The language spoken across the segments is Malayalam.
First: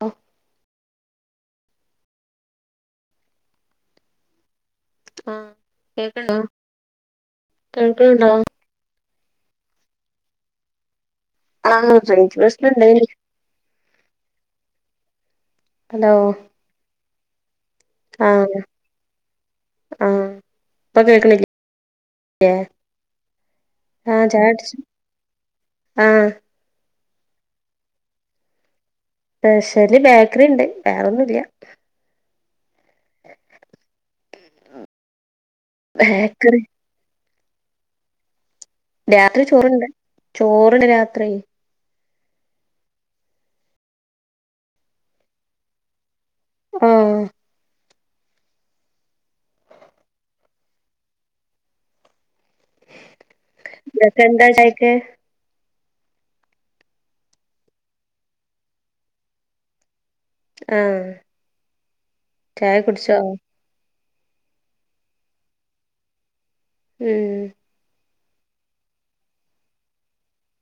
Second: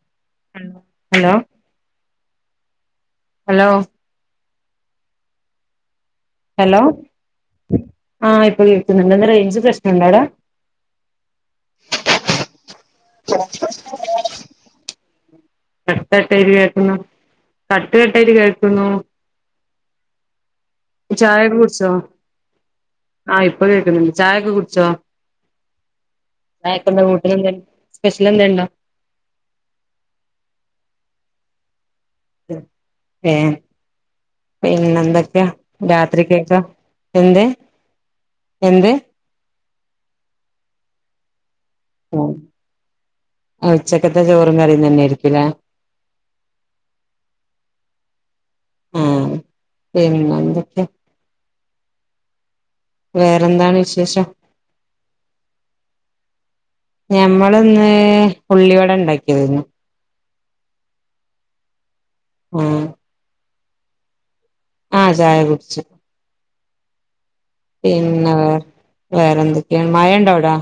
ഓ ഹലോ ഹലോ ആ ഹലോ കേൾക്ക്ണ്ടോ ആ ഇപ്പൊ കേൾക്കുന്നു ഒന്ന റേഞ്ച് പ്രശ്നംുണ്ടടാ ആ റേഞ്ച് പ്രശ് പണ്ടേനി കട്ടൊക്കായിട്ട് കേൾക്കുന്നു കട്ട് കട്ടായി ആഹ് കേൾക്കുന്നു ആഹ് ഇപ്പൊ ചായൊക്കെ കേൾക്ക്ണില്ലേ കുടിച്ചോ ആ ഇപ്പ കേൾക്കുന്നുണ്ട് ആഹ് ചായൊക്കെ ചായുടിച്ചു കുടിച്ചോ ആഹ് ചായകന്ത കൂ സ്പെഷ്യൽ എന്തേ ഉണ്ടോ സ്പെഷ്യല് ബേക്കറി ഉണ്ട് വേറെന്നുല്ല ഏ പിന്നെ എന്തൊക്കെയാ രാത്രി കേക്ക ബേക്കറി എന്ത് എന്ത് രാത്രി ചോറുണ്ട് ചോറിന് രാത്രി ഉച്ചക്കത്തെ ചോറും കറിയും തന്നെയിരികുലെ ആ ആ പിന്നെന്തൊക്ക രസണ്ടോ ചായക്ക് ഞമ്മൾ ഇന്ന് ഉള്ളിവട ഉണ്ടാക്കിയതേനു ആ ചായ കുടിച്ചോ ആ ചായ കുടിച്ച് ഉം പിന്നെ വേറെ വേറെന്തൊക്കെയാണ് മഴ ഇണ്ട അവിടെ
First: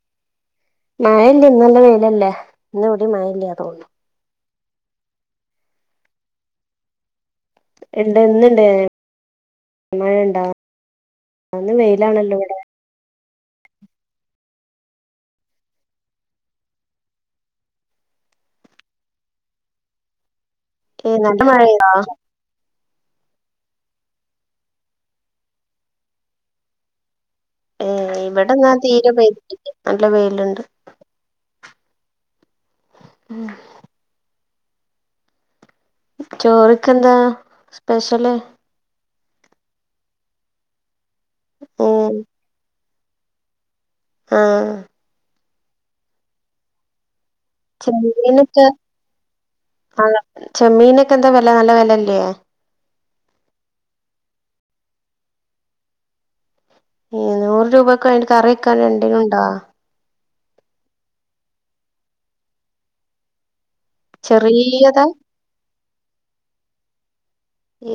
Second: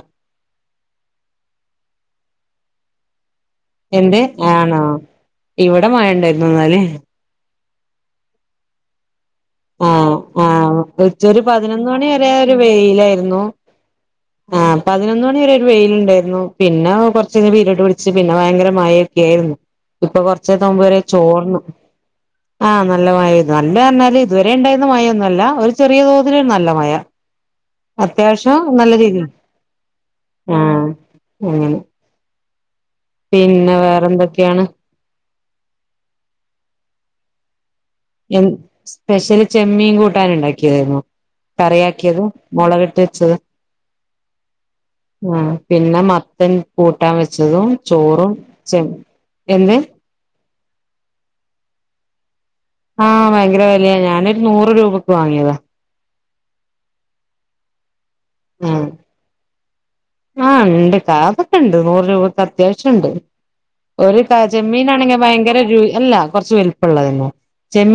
മഴല്ല്യ ഇന്നല്ല വെയിലല്ലേ ഇന്ന ഒവ്ടിം മഴ ഇല്ല എന്ത് ആണോ ഇവിടെ മഴണ്ടായിരുന്നു ന്നാല് ഇണ്ട് ഇന്നിണ്ടേനു ആ ആ വിളച്ചോര് ഇന്ന് പതിനൊന്ന് മണി വരെ വെയിലാണല്ലോ ഒരു ഇവടെ വെയിലാ ആ പതിനൊന്ന് മണിവരെ ഒരു വെയിലണ്ടായിരുന്നു പിന്നെ കുറച്ച വീരോട്ട് പിടിച്ച് പിന്നെ ഭയങ്കര മഴയൊക്ക ആയിരുന്നു ഇപ്പൊ കു ഉച്ച തോമ്പ് വരെ ഏഹ് നല്ല ചോർന്നു മഴെയ്തോ ആ നല്ല മഴ പെയ്തു നല്ല പറഞ്ഞാല് ഇതുവരെ ഉണ്ടായിരുന്ന മഴയൊന്നുമല്ല ഒരു ചെറിയ തോതിൽ നല്ല മഴ ഏഹ് അത്യാവശ്യം ഇവിടെന്നാ നല്ല തീരെ വെയിൽണ്ട് പെയ്തിട്ടില്ല നല്ല ആ വെയിലുണ്ട് ഏ ഉം പിന്നെ വേറൊന്തോക്കെ ക്കെയാണ് ചോറ്ക്കന്താ പെഷ്യല് പെഷ്യല് ചെമ്മീൻ കൂട്ടാന് ഇണ്ടാക്കിയതായിരുന്നു ഉം കറിയാക്കിയതും മുളകിട്ട് [unintelligible] ആ ആഹ് പിന്നെ മത്തൻ കൂട്ടാൻ വെച് ച്ചതും ചോറും ചെമ്മീനൊക്കെ ചെം എന്ത് ആഹ് ചെമ്മീനൊക്കെ എന്താ വെല നല്ല വേലല്ല്യേ ആഹ് ഭയങ്കര വെലയാ ഞാൻ നൊരു നൂറ് രൂപക്ക് വാങ്ങിയതാ. ഏ നൂറ് രൂപക് [unintelligible] കറി വെക്കാൻ ഉം രണ്ടിനുണ്ടോ ആഹ് ഇണ്ട് [unintelligible] അതൊക്കെണ്ട് നൂറ് രൂപക്കത്യാവശ്യണ്ട് ഒരു ട്ടാ ചെറിയതാ ചെമ്മീനാണെങ്കി ഭയങ്കര രു അല്ല കൊറച്ച് വലുപ്പള്ളതന്നെ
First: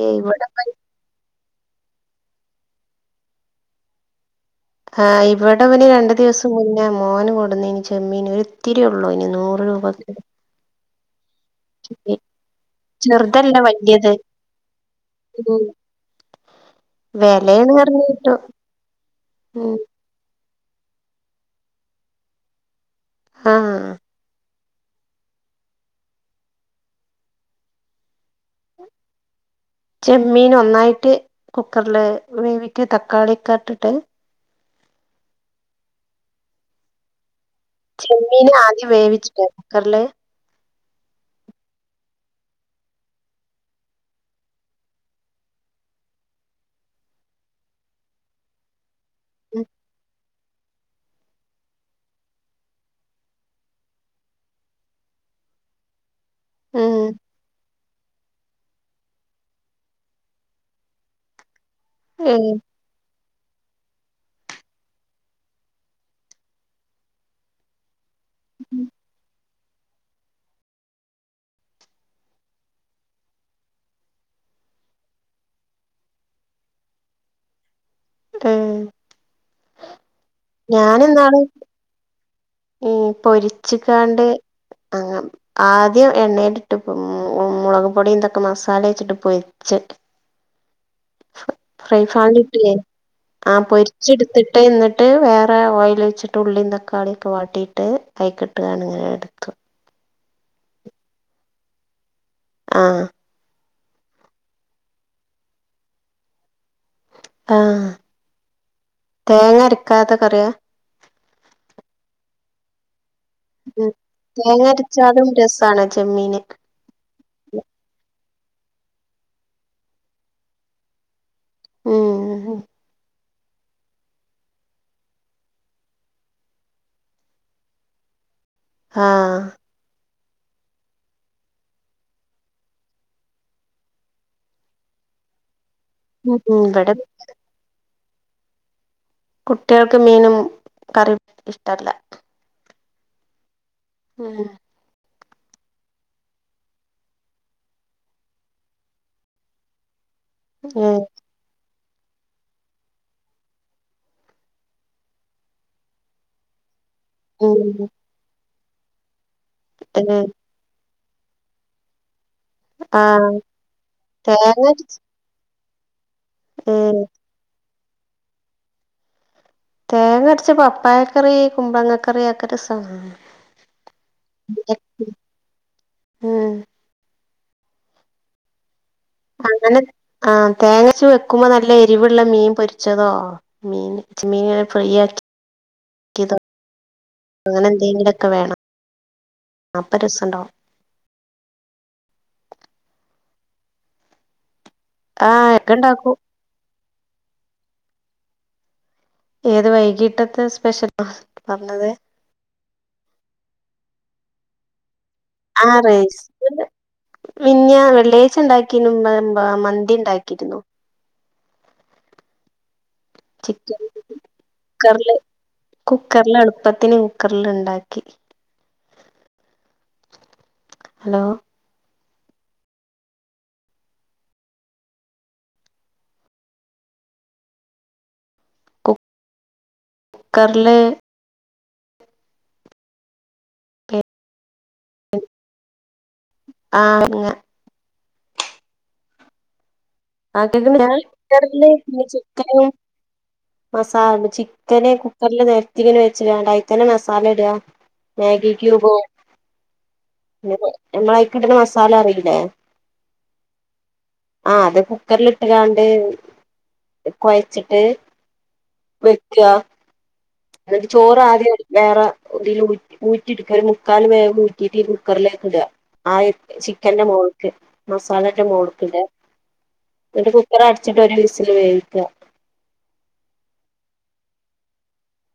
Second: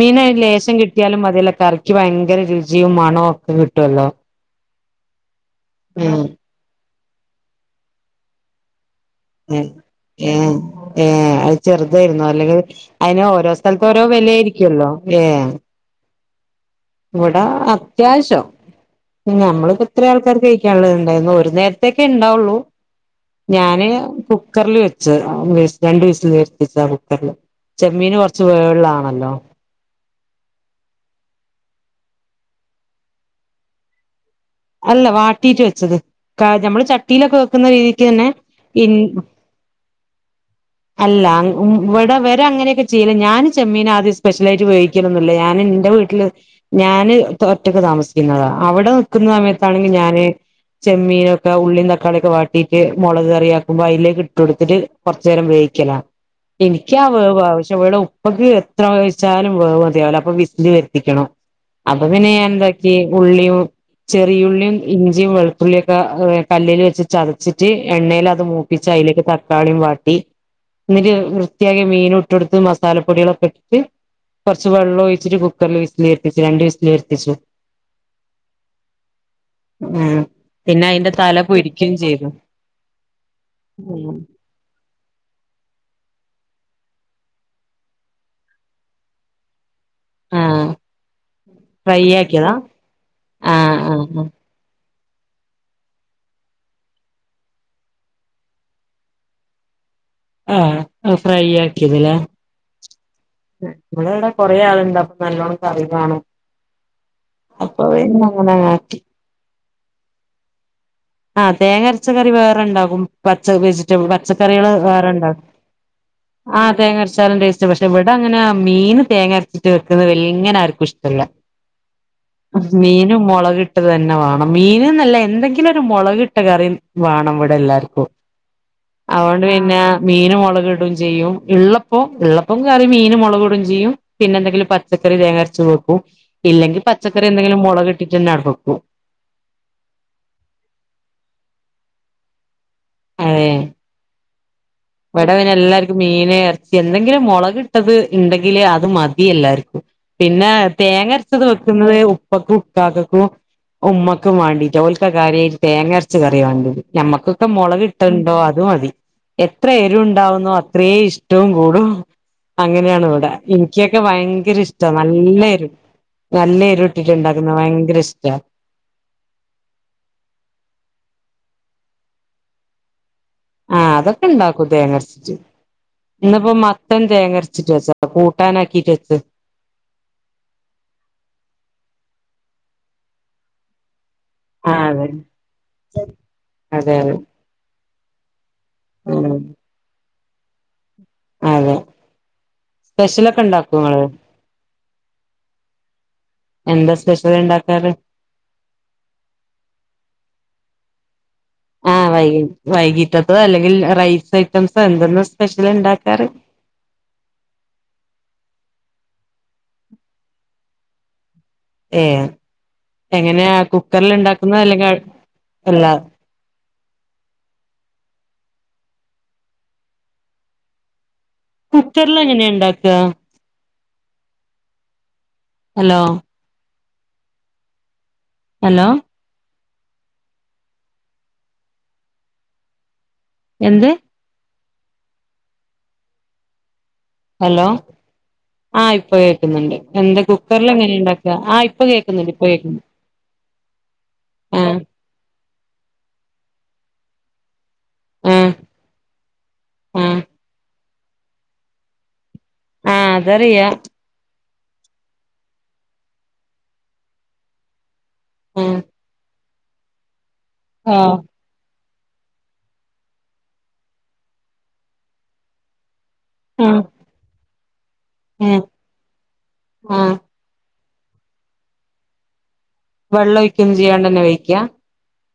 ഏഹ് ഇവിടെ ലേശം കിട്ട്യാലും മതിയല്ലോ കറിക്ക് ഭയങ്കര രുചിയും മണോ ഒക്കെ കിട്ടുവല്ലോ ആഹ് ഇവടിവന് രണ്ട് ദിവസം മുൻ ഞാ മോന് കൊടുന്നീനി ചെമ്മീന് ഒരിത്തിര് രിയൊള്ളു അയിന് നൂറ് രൂപക്ക് ഏ അയ് ചെറുതായിരുന്നു അല്ലെങ്കി അയിന് ഓരോ ചെറുതല്ല സ്ഥലത്ത് ഓരോ വല്യത് വെലേയിരിക്കൂല്ലോ ഏ ഉം ഇവടെ വെലേണ് പറഞ്ഞ് കേട്ടു അത്യാവശ്യൊ ഉം ഞമ്മളിപ്പോ ഇത്രേ ആൾക്കാര് കഴി ക്കാള്ളത്ണ്ടായിരുന്നു ഒരു നേരത്തേക്കേ ഇണ്ടാവൊള്ളൂ ആഹ് ഞാന് കു ക്കറില് വെച്ച് [unintelligible] രണ്ട് വിസില് വെര്ത്തിച്ചാ കുക്കറില് ചെമ്മീന് കൊറച്ച് വേവ്ള്ളാണല്ലോ ചെമ്മീന് ഒന്നായിട്ട് കുക്കറില് വേവിക്ക് തക്കാളിയൊക്കട്ടിട്ട് അല്ല വാട്ടീട്ട് വെച്ചത് കാ ഞമ്മള് ചട്ടീലൊക്കെ വെക് ചെമ്മീന് ആദ്യം വേവിച്ചൂലേ കുക്കറില് അല്ല അങ്ങ് ഉം ഇവടവര് അങ്ങനെക്കെ ചെയ്യല് ഞാന് ചെമ്മീനാദ്യം സ്പെഷ്യലായിറ്റ് വേവിക്കലൊന്നുല്ല ഞാനെന്റെ വീട്ടില് ഞാന് തൊ ഒറ്റക്ക് താമസിക്കുന്നതാ അവടെ വെക് ക്കുന്ന സമയത്താണെങ്കി ഞാൻ ചെമ്മീനൊക്കെ ഉള്ളിം തക്കാളിയൊക്കെ വാട്ടിറ്റ് മൊളക് കറിയാക്കുമ്പോ അയിലേക്ക് ഇട്ടൊട്ത്തിട്ട് കൊർച്ചെരം വേയിക്കലാ എനിക്ക്യാ ഉം വേവ് ആവ ക്ഷേ ഇവടെ ഉപ്പക്ക് എത്ര വേവിച്ചാലും വേവ് മതിയാവുലാ അപ്പം വിസ്ൽ വെര്ത്തിക്കണം അപ്പൊ പിന്നെ ഏഹ് ഞാൻന്താക്കീ ഉള്ളിയു ചെറിയുള്ളീം ഇഞ്ചിയും വെളുത്തുള്ളിയൊക്ക വേ കല്ലേല് വെച്ച് ചതച്ചിട്ട് എണ്ണേലത് മൂപ്പിച്ചയിലേക്ക് തക് ക്കാളിയും വാട്ടി എന്നിട്ട് വൃത്തിയാക്കിയ മീനൂട്ടൊടുത്ത് മസാലപ്പൊടികളൊക്കിട്ട് കൊറച്ച് വെള്ളോഴിച്ചിട്ട് കുക്കറില് വിസ്ൽ വര്ത്തിച്ച് രണ്ട് വിസില് വര്ത്തിച്ചു ആഹ് ഏ പിന്നയിന്റെ തല പൊരിക്കും ചെയ്തു ഓ പൊരിച്ച് കാണ്ട് ആഹ് ആദ് ദ്യം എണ്ണേലിട്ട് പൊ മു മുളക് പൊടീന്തൊക്കെ മസാലേച്ചിട്ട് പൊരി ആഹ് ഫ്രൈ ഫ കിട്ടേ ആ ആഹ് ആഹ് പൊരിച്ചെടുത്തിട്ടേ എന്നിട്ട് ട്ട് വേറെ ഓയിൽ വെച്ചിട്ട് ഉള്ളീും തക്കാളി െ വാട്ടിയിട്ട് കൈക്കിട്ടുകണിങ്ങനെ എടുത്തു ആഹ ഫ്രൈ ആക്കിയത്ല്ല ആഹ നമ്മടെ ഇവിടെ കൊറെേ ആളുണ്ട് അപ്പൊ നല്ലോണംക്ക് അറിവാണ്ോ ആഹ ആക്കി തേങ്ങര ക്കത്തൊക്കറിയ ആ് തേങ്ങരച്ച കറി വേറെണ്ടാകും പച്ച ഉം വെജിറ്റബിൾ തേങ്ങ പച്ചക്കറികൾ അരച്ചാലും വേറെണ്ടോ രസാണ് ചെമ്മീന് ആഹ തേങ്ങരടച്ചാലും ടേസ്റ്റ് പക്ഷെവിട അങ്ങനെ മീൻ തേങ്ങ അരച്ചിട്ട് വെക്കുന്നത് എെങ്ങനെ ആർക്കും ഇഷ്ടമല്ല ഉം മീൻ മുളകിട്ട് തന്നെ വേണം മീന നല്ല എന്തെങ്കിലും മുളക്കിട്ട കറി വേണം ഇവിടെ എല്ലാർക്കും ആഹ് അതൊണ്ട് പിന്നെ മീൻ മുളകക് ഇടും ചെയ്യും ഉള്ളപ്പോം ഉള്ളപ്പം കയറി മീനന് മുളക ഇടയും ചെയ്യും പിന്നെ എന്തെങ്കിലും പച്ചക്കറി തേങ്ങ അരച്ച പോക്കും അ ഉം ഇല്ലെങ്കിൽ ഇവിടെ പച്ചക്കറി എന്തെങ്കിലും മുളകിട്ട കിചൻ ആടക്കും കുട്ടികൾക്ക് മീനും കറിയും ഇഷ്ടല്ല ആഹ ആഹ ഇവിടെ പിനെ എല്ലാർക്കും മീന ഇറച്ചി എന്തെങ്കിലും മുളക്ിട്ടത് ഉണ്ടെങ്കില് അത് മതി എല്ലാർക്കും പിന്നെ ഉം തേങ്ങ അരച്ചത് വെ ുന്നത് ഉപ്പക്കും ഉക്കാക്കക്കും ഉമ്മക്കും വേണ്ടിട്ട് ഓലക്ക കാര്യമായിട്ട് തേങ്ങ അരച്ച കറി വേണ്ടി് ഞമ്മക്കൊക്കെ മുളക് ഉം കിട്ടണ്ടോ അ അത മതി എത്ര എരു ഏഹ് ഉണ്ടാാവുന്നു അത്രേ ഇഷ്ടം വും കൂട് [unintelligible] അങ്ങനെയണ് ഇവിടെ ആഹ് എനിക്കൊക്കെ ഭയങ്കര തേങ്ങ ഇഷ്ട നല്ലായിരുന്നു നല്ല ഉം ഇരുട്ടിട്ട് ഇണ്ടാക്കുന്ന ഭയങ്ക ങ്കരഷ്ടാ തേങ്ങ അടിച്ചപ്പ പപ്പായക്കറി കുമ്പളങ്ങക്കറിയ ഒക്കെ രസ ആ അതൊക്കെ ഉണ്ടാക്കൂ തേങ്ങരച്ചിട്ട് ഉം ഇന്നിപ്പോ മത്തൻ തേങ്ങര ച്ചിട്ട് വെച്ച കൂട്ടാനാക്കി അങ്ങനെ ആ തേങ്ങച്ച വെക്കുമ്പോ നല്ല എ രിവുള്ള മീൻ പൊരിച്ചതോ മീന് ച്ച്മീനിങ്ങനെ ആഹ് അതന്നെ ഫ്രൈയാക്കി അതെ അതെ അങ്ങനെ എന്തെങ്കിലും ഒക്കെ വേണം ഉം അപ്പം രസം കണ്ടോ ക്ക്ണ്ടാക്കുവേങ്ങള് ആഹ് എഗ്ഗ് ണ്ടാക്കൂ എന്താ സ്പെഷ്യൽ ഇണ്ടാക്കാറ് ഏത് വൈകിട്ടത്തെ സ്പെഷ്യലാ ആ വൈക വൈകിട്ടത്ത അല്ലെങ്കി രാ റൈസ് ഐറ്റംസ് [unintelligible] ആറേസ് [unintelligible] പിന്ന വെള്ളിയാഴ്ച്ച ഉണ്ടാ ക്കീനു മ മന്തിണ്ടാക്കിരുന്നു ഏ എങ്ങനെയാ ചിക്കൻ കുക്കറില് ഉണ്ടാക്കുന്ന അല്ലെങ്കി കുക്കറില് [unintelligible] അല്ലാ കുക്കറില് എളുപ്പത്തിന് കുക്കറില് ഇണ്ടാക്കി ഹലോ കുക്കറില് എങ്ങനെയണ്ടാക്കുക ഹലോ ഹലോ കുക്കറില് എന്ത് [unintelligible] ആ അങ്ങ ആ ഇപ്പൊ കേക്കുന്നുണ്ട് [unintelligible] കേൾക്കുന്നുണ്ട് ഇപ്പൊ ചിക്കനും കേൾക്കുന്നുണ്ട് മസാലയും ആഹ് ചിക്കന് കുക്കറിൽ നിർത്തി വെച്ച് ണ്ടാണ്ട് അതി തന്നെ മസാ സാലയിടുക ആഹ് മാഗി ക്യൂബും ആഹ് [unintelligible] നമ്മള അയിക്കിട്ടുന്ന മസാല അറിയില്ലേ ആ അതറിയാ ആഹ അതൊക്കെ കുക്കറൽിട്ട്ആണ്ട് കുഴച്ചിട്ടു ആ [unintelligible] [unintelligible] എന്നിട്ട് ചോറ് ആദിയം അങ്ങ് എടുക്കും വേറെ ഊറ്റിടുക്ക ഒരു മുക്കാല് വേഗ് ഊറ്റിട്ട കുക്കറിലേക്ക് ഇട ആ ചിക്കന്റെ മോഴക്ക് മസാലന്റെ ആഹ് മോഴക്ക്ന്റെ ആഹ് എന്നിട്ട് കുക്കറ വച്ചിട്ട ലിസിൽ വേവിക്കുക വെള്ളം ഒഴിക്കും ചെയ്യാണ്ടന്നെ വഴിക്കാ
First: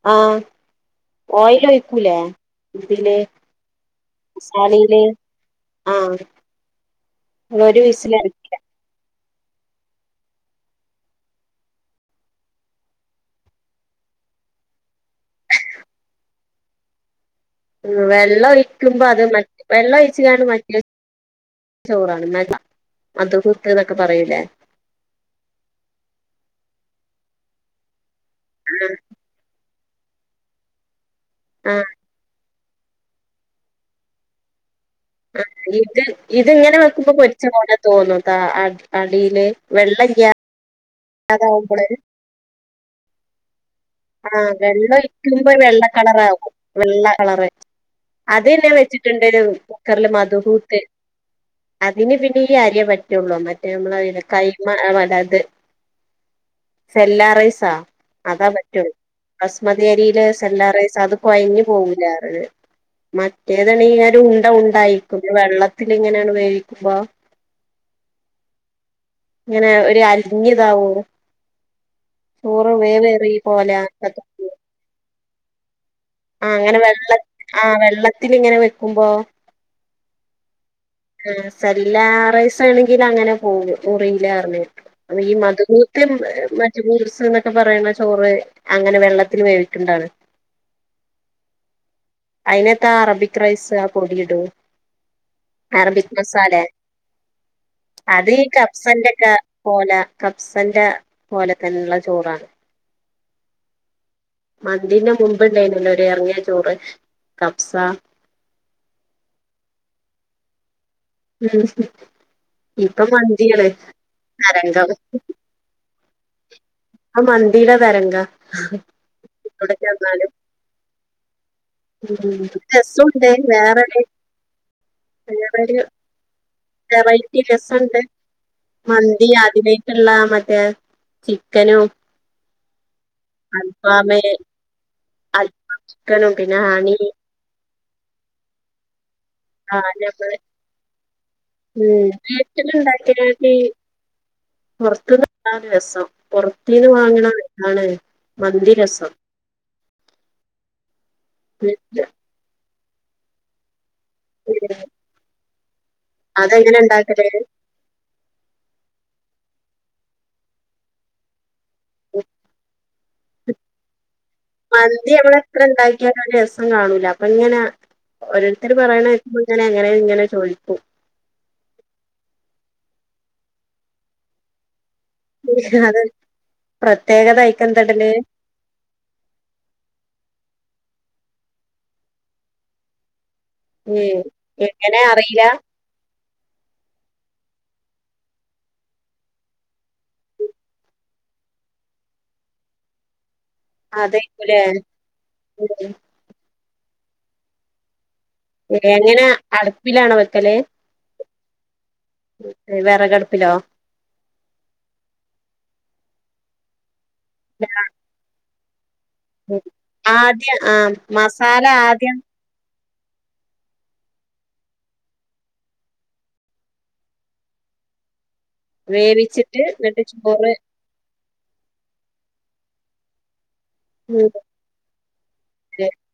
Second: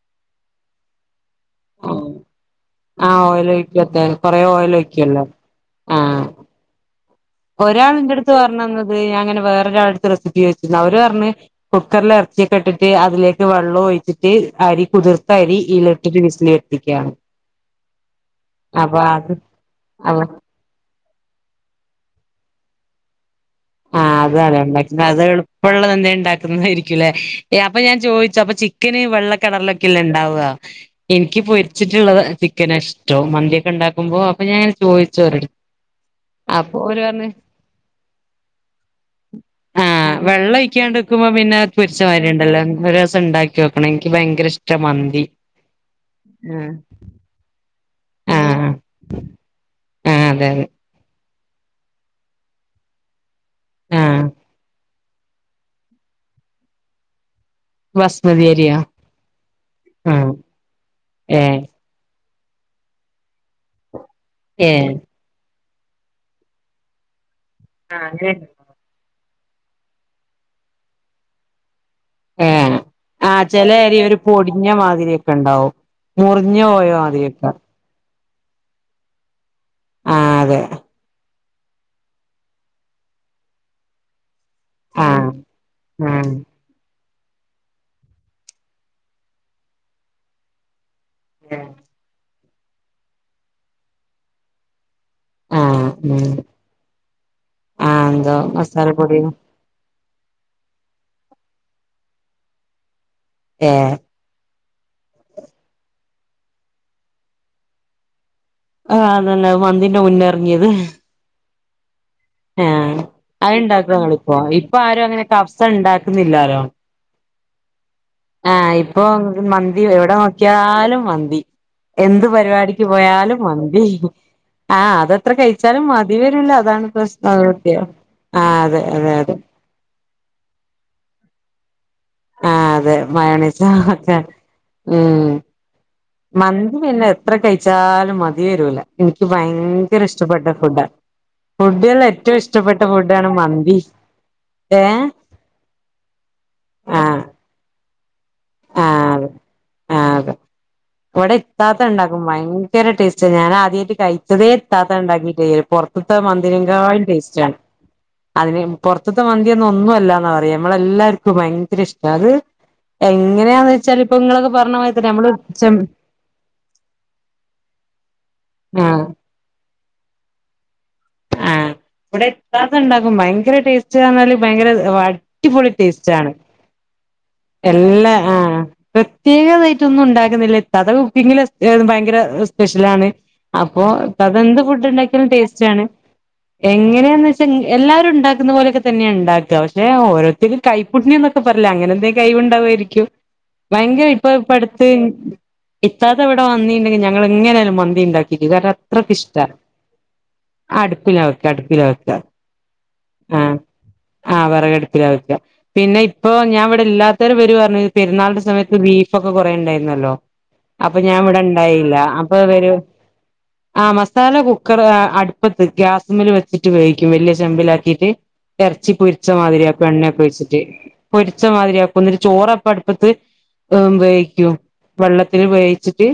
ആ ഓയിൽ ആ ഒഴിക്കൂലേ ആ ഇതില് ഓയിൽ ഒഴക്കത്തേ കൊറെ ഓയിൽ മസാലയില് ഒഴക്കല്ലോ ആ ആഹ ഒരു ഒരാൾ വിസിൽ എന്റെറ അടുത്ത് അടക്കുക പറഞ്ഞ തന്ന ഞങ്ങനെ വേറൊ ഒരാടുത്ത് റെസിപ്പി ചോദിച്ചിരുന്നു അവര് പറഞ്ഞ് കുക്കറൽ ഇറച്ചിയൊക്കെ ഇട്ടിട്ട് അതിലേക്ക് വെള്ളം ഒഴിച്ചിട്ട് അരി കുതിർത്ത അരി ഇട്ട് വിസില എത്തിക്കുകയാണ് ഉ വെള്ളം ഒഴിക്കുമ്പോ അത് മ വെള്ളം അപ്പൊ ഒഴിച്ചാണ് മറ്റ ചോറാണ് മ മദ്ഹൂത്ത് ആഹ അതല്ലേ ഉണ്ടാക്കുന്നത് അത് എളുപ്പമുള്ളത് എന്താ ഉണ്ടാക്കുന്നതായിരിക്കുംല്ലേ അപ്പം ഞാൻ ചോദിച്ചു ചെലപ്പൊ ചിക്കന് വെള്ളം കളറി ക്കല ഉണ്ടാവു എനിക്ക് ആ പൊരിച്ചിട്ടുള്ളത് ഇഷ്ടോ മന്തിക്കെ ഉണ്ടാക്കുമ്പോ അപ്പൊ ഞാൻ ചോദിച്ചു ആ അവരടുത്ത് ഇത് ഇത് ഇങ്ങനെ വെക്കുമ്പോ പൊരിച്ച പോലെ തോന്നൂട്ടാ ആഹ വെള്ളം ഒഴിക്കാണ്ട് വക്കുമ്പോ പിന്നെ ഇല്ലാതാവുമ്പോളേ പൊരിച്ചമാതിരി ഉണ്ടല്ലോ ഒരു ദിവസം ഉണ്ടാക്കി നോക്കണം എനിക്ക് ആ ഭയങ്കര ഇഷ്ട വെള്ളം മന്തി ഓയിക്കുമ്പോ വെള്ള കളറ ആവും ആഹ് വെള്ള കളർ അത് അതെയോ? നാൻ വെച്ചിട്ടുണ്ട് കുക്കറിൽ ആഹ് അതെ അതെ മധുഹൂത്ത് അതിന് പിന്നെ അരിയെ പറ്റുള്ളൂ മറ്റേ- നമ്മള കൈയിലെ ആഹ് കൈമ - സെല്ലറസ് ബസ്മതി അതാ അരിയാ പ ബസ്മതി അരിയില് ആഹ് സെല്ലാറസ് അത് ഏഹ് കുഴഞ്ഞഞ് പോവില്ല മറ്റേതാണ് ഉണ്ട ഏഹ് ഉണ്ടായിരിക്കുന്നു വെള്ളത്തി പിന്നെ എങ്ങനെയാണ് വേവിക്കുമ്പാ ആ അങ്ങനെയെന്നെ ഇങ്ങനെ ഒര് അലിഞ്ഞ് ഇതാവു ചോറ് വേവ് ഏറി ചെലെ അരി ഒര് പൊടിഞ്ഞ മാതിരി കേക്ക് ഇണ്ടാവും മുറിഞ്ഞ് പോയ മതിരി ഒക്കെ ത്തിൽ ഇങ്ങനെ വെക്കുമ്പോ ആ അതെ ആ സരില്ലാ റൈസ് ആണെങ്കിൽ അങ്ങനെ പോകും മുറിലാ പർഞ്ഞ് അല്ല ആഹ് ഈ മത്ബുത്ത് ആഹ് മജ്ബൂസ് സ് ന്നൊക്കെ പറിണെ ചോറ് അങ്ങനെ വെള്ളത്തില് വേവിക്ക്ണ്ടാണ് ഏ അയിനെത്താ അറബിക് റൈസ് ആ പൊടിയിടും ആഹ് അറബിക് ഉം മസാല ആഹ് അത് എന്തോ ഈ കഫ്സന്റെ മസാലപ്പൊടിയും ക്കെ പോലെ- കബ്സന്റെ പോലെ തന്നെയുള്ള ചോറാണ്- ഏഹ്- മന്തിന്ന് മുമ്പുണ്ടായിനുല്- എറങ്ങിയ ചോറ് കഫ്സ- ആഹ് അതന്നെ മന്തിന്റെ മുന്ന്റങ്ങിയത്- [unintelligible] ആഹ് ഇപ്പൊ മന്തിയാണ് അത്ണ്ടാക്കുവോ ഇങ്ങളിപ്പോ ഇപ്പൊ തരംഗം ആരും അങ്ങനെ കഫ്സ ഉണ്ട ക്കുന്നില്ലാലോ? ഇപ്പ മന്തിടെ- ആഹ് ഇപ്പൊ മന്തി എവിടെ ചെന്നാലും നോക്കിയാലും മന്തി- ന്തി- എന്ത് ഉം പരിപാടിക്ക് രസമുണ്ട് പോയാലും മന്തി വേറൊരു ആഹ് അതെത്ര വേറൊരു കഴിച്ചാലും മതി വരൂല്ല അതാണ് വെറൈറ്റി പ്രശ്നംത്യം രസമുണ്ട് ആഹ് അതെ അതെ മന്തി അതെ- ക്കനും- ആഹ് അതെ- മയണൈസാ അതേ ഉം- അൽക്കനും മന്തി ഹണി പിന്നെ എത്ര കഴി ച്ചാലും മതി വരൂല- എനിക്ക് ആഹ് ഭയങ്കര ഞമ്മള് ഇഷ്ടപ്പെട്ട ഫുഡാ ഫുഡിൽ ഉം ഏറ്റവും വീട്ടില് ഇഷ്ടപ്പെട്ട ഫുഡാണ് ഉണ്ടാക്കിയനാത്തി മന്തി ഏഹ് പുറത്തുന്ന് വാങ്ങുന്ന രസം പുറത്തീന്ന് ആഹ് വാങ്ങണ ഇതാണ് ആഹ് അതെ ആഹ് അതെ ഇവിടെ ഇത്താത്ത ഇണ്ടാക്കും ഭയ യകര ടേസ്റ്റ ഞാൻ ആദ്യയിട്ട് കഴിച്ചതേ ഇത്താത്ത ഉണ്ടാക്കിട്ടാ പുറത്തെ അതെങ്ങനെ മന്തിനെങ്കായും ഉണ്ടാക്കല് ടേസ്റ്റാണ് അതിന് പുറത്ത് മന്തിയൊന്നും ഒന്നുവല്ലാന്ന പറയാ നമ്മള് എല്ലാർക്കും ഭയ കര ഇഷടത് എ എങ്ങനെയാന്ന് വെച്ചാൽ ഇപ്പൊ നിങ്ങളൊക്കെ പറഞ്ഞ മാതിരി തന്നെ മന്തി നമ്മള് എത്ര ചെ ഇണ്ടാക്കിയാലും ഒരു രസം കാണൂല അപ്പൊ ഇങ്ങനെ ഒരു ൾക്കാർ ആഹ് പറയണ കേൾക്കുമ്പോ ഇങ്ങ അങ്ങനെ ഇങ്ങനെ ചോദിക്കും ആഹ് ഇവിടെ ഇത്താത്ത ഇണ്ടാക്കും ഭയങ്കര ടേസ്റ്റ്ഞ്ഞാല് ഭയങ്കര വ അടിപൊളി അത് ടേസ്റ്റാണ് പ്രത്യേകത അയിക്കെന്താ ഇടല് എല്ലാ ആഹ് പ്രത്യേകതായിട്ടൊന്നും ഉണ്ടാക്കുന്നില്ല സാധാ കുക്കിങ്ങില് ഭയങ്കര സ്പെഷ്യലാണ് അപ്പൊ ഉം ത്താത്തെ എന്ത് ഫുഡ് എങ്ങനെ ഉണ്ടാക്കിയാലും അറിയില്ല ടേസ്റ്റാണ് എങ്ങനെയാന്ന് വെച്ചാ എല്ലാവരും ഇണ്ടാക്കുന്ന പോലെയൊക്കെ തന്നെയാ ഇണ്ടാക്കുക പക്ഷെ ഓരോത്തർക്ക് കൈപ്പുട്ടണിന്നൊക്കെ പറില്ലേ അങ്ങനെ എന്തേലും കയിവുണ്ടേരിക്കും ഭയങ്കര ഇപ്പൊ ഇപ്പ അടുത്ത് അതേക്കുലേ ഇത്താത്ത ഇവിടെ വ നീ ഇണ്ടെങ്കി ഞങ്ങൾ എങ്ങനായാലും മന്തി ഇണ്ടാ എങ്ങനെ അടുപ്പിലാണോ വെക്കല് അടുപ്പിലാ വെക്കാ, അടുപ്പിലാ വെക്കാ, ആ വിറകടുപ്പിലോ ആ വെറകടുപ്പിലാ വെക്കാ, പിന്നെ ഇപ്പ ഞാ ഇവടെ ഇല്ലാ ത്തര് ഇവര് പറഞ്ഞ് പെരുന്നാളിന്റെ സമയത്ത് ബീഫൊക്കെ കൊറേ ഇണ്ടായിരുന്നല്ലോ, ആദ്യം ആ അപ്പൊ ഞാൻ മസാല ഇവടെണ്ടായില്ല ആദ്യം അപ്പൊ ഇവര് ആഹ് മസാല കുക്കറ് അടു ഇപ്പ ഗ്യാസിമ്മല് വെച്ചിട്ട് വേവിക്കും വലിയ ചെമ്പിലാക്കീട്ട് എറച്ചി പൊരിച്ച വേവിച്ചിട്ട് മാതിരിയാക്കും എന്നിട്ട് എണ്ണയൊക്കെ ചോറ് ഒഴിച്ചിട്ട്. പൊരിച്ച മാതിരിയാക്കും എന്നിട്ട് ചോറപ്പ അടുപ്പത്ത് ഏ വേവിക്കും വെള്ളത്തില് വേവിച്ചിട്ട്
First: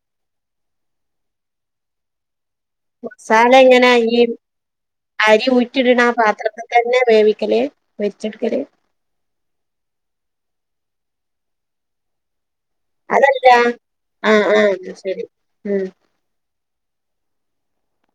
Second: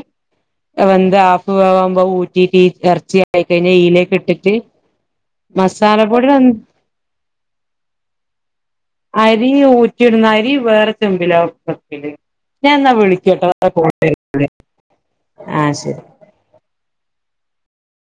വെന്ത് ആഫ് വേവാവുമ്പോ ഊ റ്റിട്ട് ഈ എറച്ചി ആയി മസാല കഴിഞ്ഞാ എങ്ങനെ ഈയിലേക്ക് ഈ റ്റിട്ട് അരി മസാല ഊറ്റിടണ ആ പൊടി പാത്രത്തിൽ [unintelligible] തന്നെ വേവിക്കല് പൊരിച്ചെടുക്കല് അരി ഊറ്റിടുന്ന അരി വേറെ ചെമ്പിലാ വെക്കല് ഞാൻ എന്നാ അതല്ല വിളിക്കട്ടെ ആ [unintelligible] ആ ശരി ആഹ് ഉം ശെരി